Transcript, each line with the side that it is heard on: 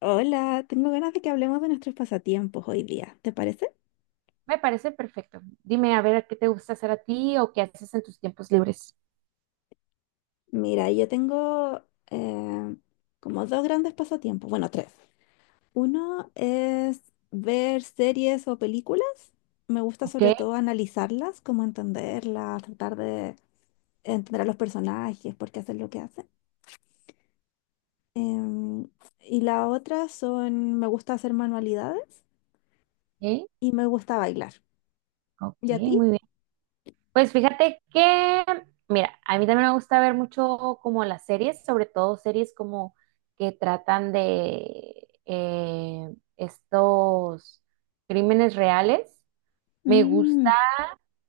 left: Hola, tengo ganas de que hablemos de nuestros pasatiempos hoy día, ¿te parece?
right: Me parece perfecto. Dime a ver qué te gusta hacer a ti o qué haces en tus tiempos libres.
left: Mira, yo tengo eh, como dos grandes pasatiempos, bueno, tres. Uno es ver series o películas. Me gusta
right: Ok,
left: sobre todo analizarlas, como entenderlas, tratar de entender a los personajes, por qué hacen lo que hacen. Em, y la otra son, me gusta hacer manualidades
right: ok,
left: y me gusta bailar.
right: ok,
left: ¿Y a ti?
right: muy bien. Pues fíjate que, mira, a mí también me gusta ver mucho como las series, sobre todo series como que tratan de estos crímenes reales. Me
left: Mm.
right: gusta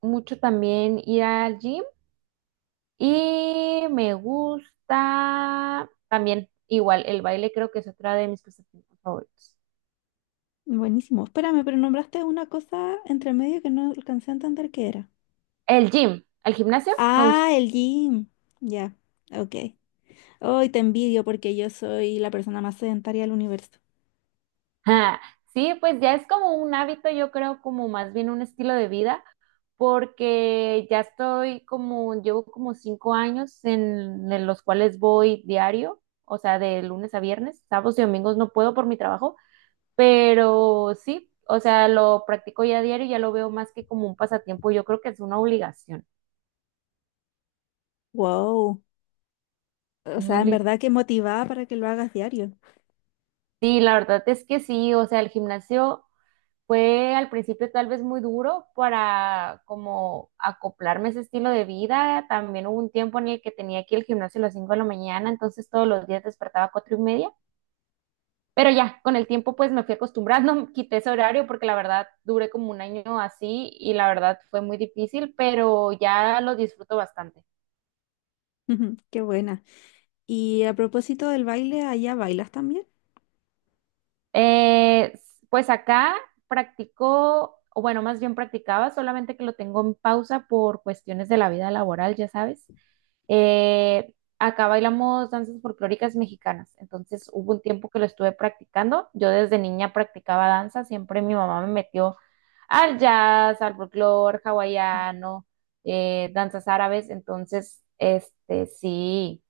right: mucho también ir al gym y me gusta también igual el baile, creo que es otra de mis pasatiempos favoritos.
left: Buenísimo. Espérame, pero nombraste una cosa entre medio que no alcancé a entender qué era.
right: El gym, el gimnasio, me gusta.
left: Ah, el gym. Ya, ok. Hoy te envidio porque yo soy la persona más sedentaria del universo.
right: Ah, sí, pues ya es como un hábito, yo creo, como más bien un estilo de vida, porque ya estoy como, llevo como 5 años en los cuales voy diario, o sea, de lunes a viernes, sábados y domingos no puedo por mi trabajo, pero sí, o sea, lo practico ya diario, ya lo veo más que como un pasatiempo, yo creo que es una obligación,
left: Wow. O
right: una
left: sea, en
right: obligación.
left: verdad que motivada para que lo hagas diario.
right: Sí, la verdad es que sí, o sea, el gimnasio fue al principio tal vez muy duro para como acoplarme a ese estilo de vida. También hubo un tiempo en el que tenía aquí el gimnasio a las 5 de la mañana, entonces todos los días despertaba a 4 y media. Pero ya, con el tiempo pues me fui acostumbrando, quité ese horario porque la verdad duré como un año así y la verdad fue muy difícil, pero ya lo disfruto bastante.
left: Qué buena. Y a propósito del baile, ¿allá bailas también?
right: Eh, pues acá practicó, o bueno, más bien practicaba, solamente que lo tengo en pausa por cuestiones de la vida laboral, ya sabes. Eh, Acá bailamos danzas folclóricas mexicanas, entonces hubo un tiempo que lo estuve practicando. Yo desde niña practicaba danza, siempre mi mamá me metió al jazz, al folclore hawaiano, danzas árabes, entonces, este, sí,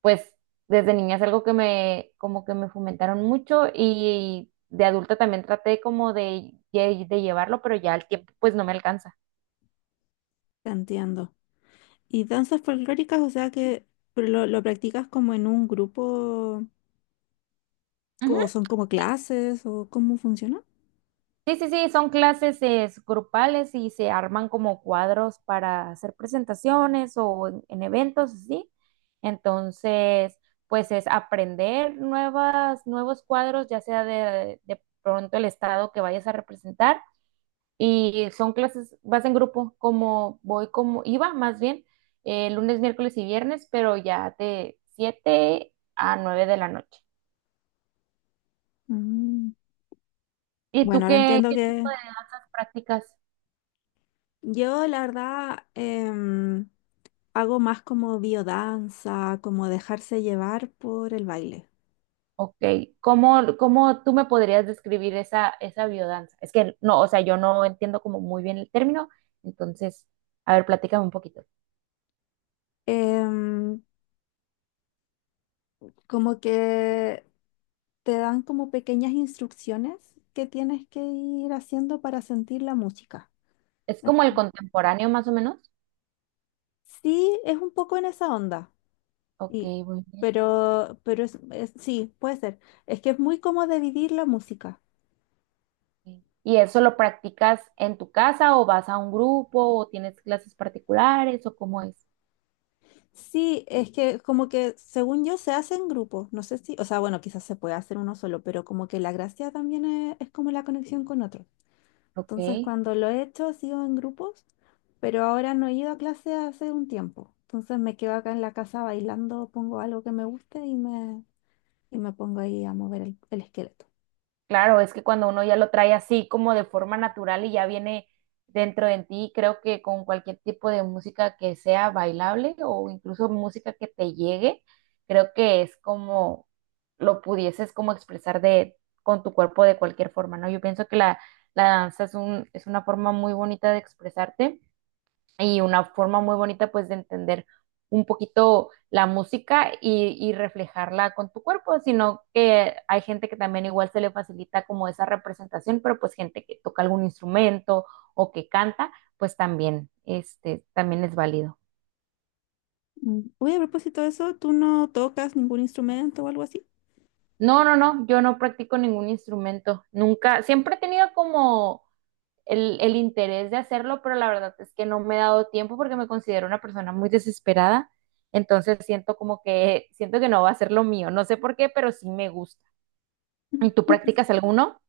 right: pues desde niña es algo que me, como que me fomentaron mucho y de adulta también traté como de llevarlo, pero ya el tiempo pues no me alcanza.
left: Te entiendo. ¿Y danzas folclóricas? O sea que pero lo practicas como en un grupo,
right: Ujú.
left: ¿o son como clases, o cómo funciona?
right: Sí, sí, sí, son clases grupales y se arman como cuadros para hacer presentaciones o en eventos, ¿sí? Entonces, pues es aprender nuevas, nuevos cuadros, ya sea de pronto el estado que vayas a representar. Y son clases, vas en grupo, como voy, como iba más bien, lunes, miércoles y viernes, pero ya de 7 a 9 de la noche.
left: Mm.
right: ¿Y tú
left: Bueno, ahora
right: qué,
left: entiendo
right: qué tipo
left: que
right: de danzas practicas?
left: yo, la verdad, hago más como biodanza, como dejarse llevar por el baile.
right: Ok, ¿cómo, cómo tú me podrías describir esa, esa biodanza? Es que no, o sea, yo no entiendo como muy bien el término, entonces, a ver, platícame un poquito.
left: Em, Como que te dan como pequeñas instrucciones que tienes que ir haciendo para sentir la música.
right: ¿Es como el
left: Entonces,
right: contemporáneo más o menos?
left: sí, es un poco en esa onda,
right: Ok,
left: sí,
right: bueno.
left: pero, sí, puede ser. Es que es muy como de vivir la música.
right: ¿Y eso lo practicas en tu casa o vas a un grupo o tienes clases particulares o cómo es?
left: Sí, es que como que según yo se hace en grupos, no sé si, o sea, bueno, quizás se puede hacer uno solo, pero como que la gracia también es como la conexión con otros.
right: Ok,
left: Entonces, cuando lo he hecho, ha sido en grupos, pero ahora no he ido a clase hace un tiempo. Entonces me quedo acá en la casa bailando, pongo algo que me guste y y me pongo ahí a mover el esqueleto.
right: claro, es que cuando uno ya lo trae así como de forma natural y ya viene dentro de ti, creo que con cualquier tipo de música que sea bailable o incluso música que te llegue, creo que es como lo pudieses como expresar de con tu cuerpo de cualquier forma, ¿no? Yo pienso que la danza es un, es una forma muy bonita de expresarte y una forma muy bonita pues de entender un poquito la música y reflejarla con tu cuerpo, sino que hay gente que también igual se le facilita como esa representación, pero pues gente que toca algún instrumento o que canta, pues también, este, también es válido.
left: Mm. Oye, a propósito de eso, ¿tú no tocas ningún instrumento o algo así?
right: No, no, no, yo no practico ningún instrumento, nunca, siempre he tenido como el interés de hacerlo, pero la verdad es que no me he dado tiempo porque me considero una persona muy desesperada. Entonces siento como que, siento que no va a ser lo mío. No sé por qué, pero sí me gusta. ¿Y ¿Tú practicas alguno?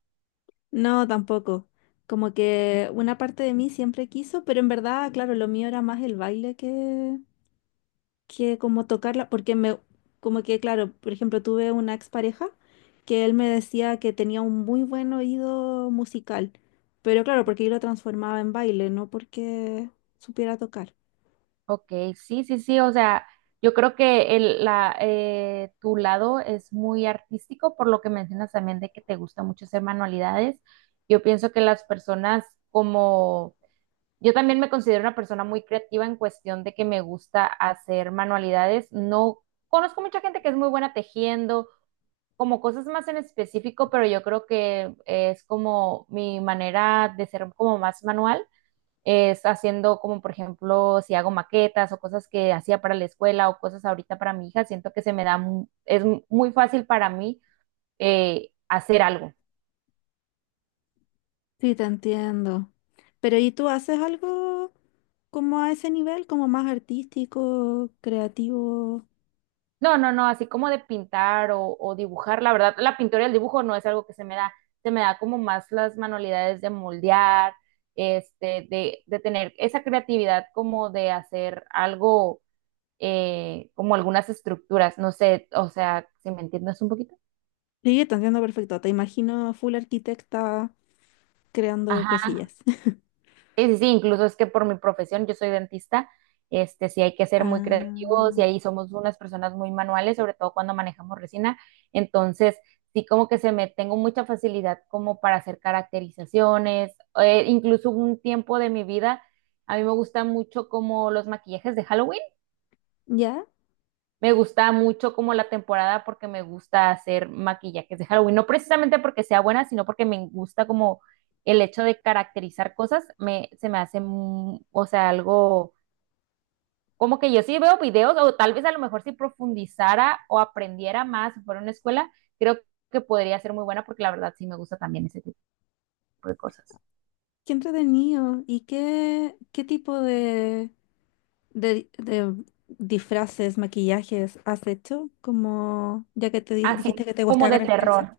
left: No, tampoco. Como que una parte de mí siempre quiso, pero en verdad, claro, lo mío era más el baile que como tocarla, porque me, como que, claro, por ejemplo, tuve una expareja que él me decía que tenía un muy buen oído musical, pero claro, porque yo lo transformaba en baile, no porque supiera tocar.
right: Ok, sí, sí, sí. O sea, yo creo que el, la, tu lado es muy artístico, por lo que mencionas también de que te gusta mucho hacer manualidades. Yo pienso que las personas como, yo también me considero una persona muy creativa en cuestión de que me gusta hacer manualidades. No conozco mucha gente que es muy buena tejiendo, como cosas más en específico, pero yo creo que es como mi manera de ser como más manual, es haciendo como por ejemplo si hago maquetas o cosas que hacía para la escuela o cosas ahorita para mi hija, siento que se me da, es muy fácil para mí hacer algo.
left: Sí, te entiendo. Pero ¿y tú haces algo como a ese nivel, como más artístico, creativo?
right: No, no, no, así como de pintar o dibujar, la verdad, la pintura y el dibujo no es algo que se me da como más las manualidades de moldear, este, de tener esa creatividad como de hacer algo, como algunas estructuras, no sé, o sea, si me entiendes un poquito.
left: Sí, te entiendo perfecto. Te imagino full arquitecta creando cosillas.
right: Sí, sí, sí, incluso es que por mi profesión, yo soy dentista, este, sí hay que ser muy creativos
left: Ah,
right: y ahí somos unas personas muy manuales, sobre todo cuando manejamos resina. Entonces, sí como que se me tengo mucha facilidad como para hacer caracterizaciones, incluso un tiempo de mi vida, a mí me gustan mucho como los maquillajes de Halloween.
left: ya,
right: Me gusta mucho como la temporada porque me gusta hacer maquillajes de Halloween, no precisamente porque sea buena, sino porque me gusta como el hecho de caracterizar cosas, me, se me hace, o sea, algo como que yo sí veo videos o tal vez a lo mejor si profundizara o aprendiera más, si fuera una escuela, creo que podría ser muy buena porque la verdad sí me gusta también ese tipo de cosas.
left: qué entretenido. ¿Y qué, qué tipo de disfraces, maquillajes has hecho? Como ya que dijiste
right: Así
left: que te
right: como
left: gustaba
right: de
left: caracterizar.
right: terror.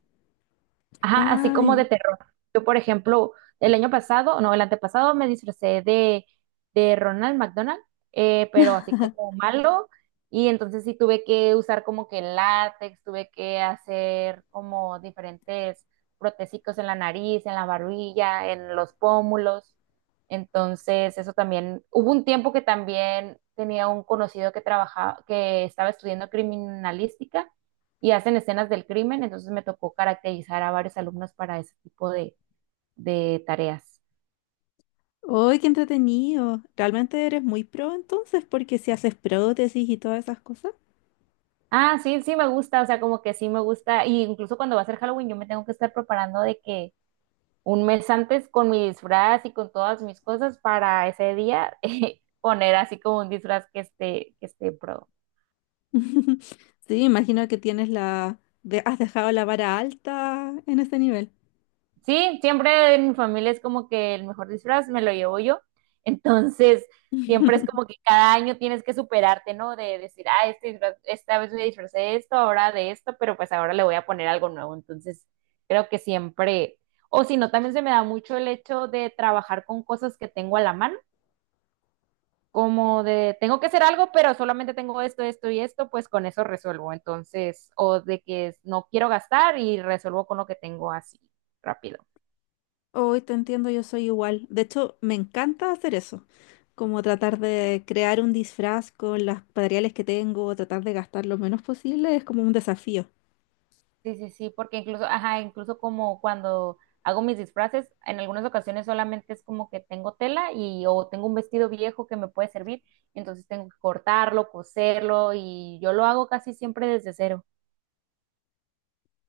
right: Ajá, así
left: Ah,
right: como
left: ya.
right: de terror. Yo, por ejemplo, el año pasado, no, el antepasado me disfracé de Ronald McDonald, pero así como malo, y entonces sí tuve que usar como que látex, tuve que hacer como diferentes protésicos en la nariz, en la barbilla, en los pómulos. Entonces, eso también, hubo un tiempo que también tenía un conocido que trabajaba, que estaba estudiando criminalística y hacen escenas del crimen, entonces me tocó caracterizar a varios alumnos para ese tipo de tareas.
left: ¡Uy, qué entretenido! Realmente eres muy pro entonces, porque si haces prótesis y todas esas cosas.
right: Ah, sí, sí me gusta, o sea, como que sí me gusta, y incluso cuando va a ser Halloween yo me tengo que estar preparando de que un mes antes con mi disfraz y con todas mis cosas para ese día poner así como un disfraz que esté pro.
left: Sí, imagino que tienes has dejado la vara alta en este nivel.
right: Sí, siempre en mi familia es como que el mejor disfraz me lo llevo yo. Entonces, siempre es como que cada año tienes que superarte, ¿no? De decir, ah, esta vez me disfracé de esto, ahora de esto, pero pues ahora le voy a poner algo nuevo. Entonces, creo que siempre, o si no, también se me da mucho el hecho de trabajar con cosas que tengo a la mano como de tengo que hacer algo, pero solamente tengo esto, esto y esto, pues con eso resuelvo. Entonces, o de que no quiero gastar y resuelvo con lo que tengo así, rápido.
left: Hoy te entiendo, yo soy igual. De hecho, me encanta hacer eso, como tratar de crear un disfraz con los materiales que tengo, tratar de gastar lo menos posible, es como un desafío.
right: Sí, sí, sí, porque incluso, ajá, incluso como cuando hago mis disfraces, en algunas ocasiones solamente es como que tengo tela y o tengo un vestido viejo que me puede servir, entonces tengo que cortarlo, coserlo y yo lo hago casi siempre desde cero.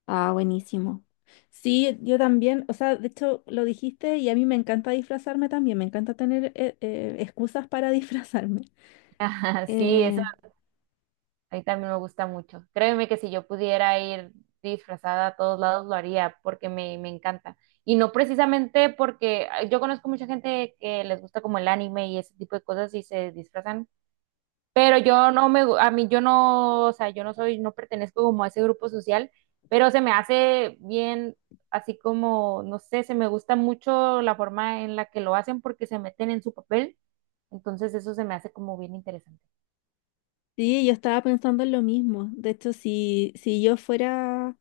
left: Ah, buenísimo. Sí, yo también, o sea, de hecho lo dijiste y a mí me encanta disfrazarme también, me encanta tener excusas para disfrazarme.
right: Ajá, sí, eso
left: Eh,
right: a mí también me gusta mucho. Créeme que si yo pudiera ir disfrazada a todos lados lo haría porque me encanta. Y no precisamente porque ah, yo conozco mucha gente que les gusta como el anime y ese tipo de cosas y se disfrazan, pero yo no me, a mí yo no, o sea, yo no soy, no pertenezco como a ese grupo social, pero se me hace bien, así como, no sé, se me gusta mucho la forma en la que lo hacen porque se meten en su papel, entonces eso se me hace como bien interesante.
left: sí, yo estaba pensando en lo mismo. De hecho, si yo fuera,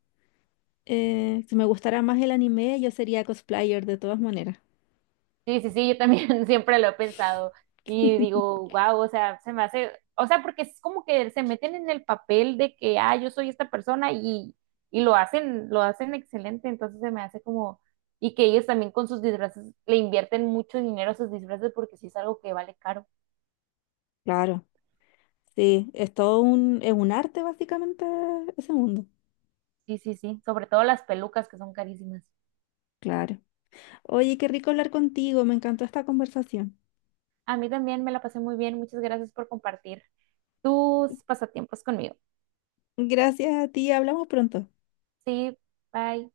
left: si me gustara más el anime, yo sería cosplayer de todas maneras.
right: Sí, sí, sí, yo también siempre lo he pensado y digo, wow, o sea, se me hace, o sea, porque es como que se meten en el papel de que, ah, yo soy esta persona y lo hacen excelente, entonces se me hace como, y que ellos también con sus disfraces le invierten mucho dinero a sus disfraces porque sí es algo que vale caro.
left: Claro. Sí, es todo un, es un arte básicamente ese mundo.
right: Sí, sí, sí, sobre todo las pelucas que son carísimas.
left: Claro. Oye, qué rico hablar contigo, me encantó esta conversación.
right: A mí también me la pasé muy bien, muchas gracias por compartir tus pasatiempos conmigo.
left: Gracias a ti, hablamos pronto.
right: Sí, bye.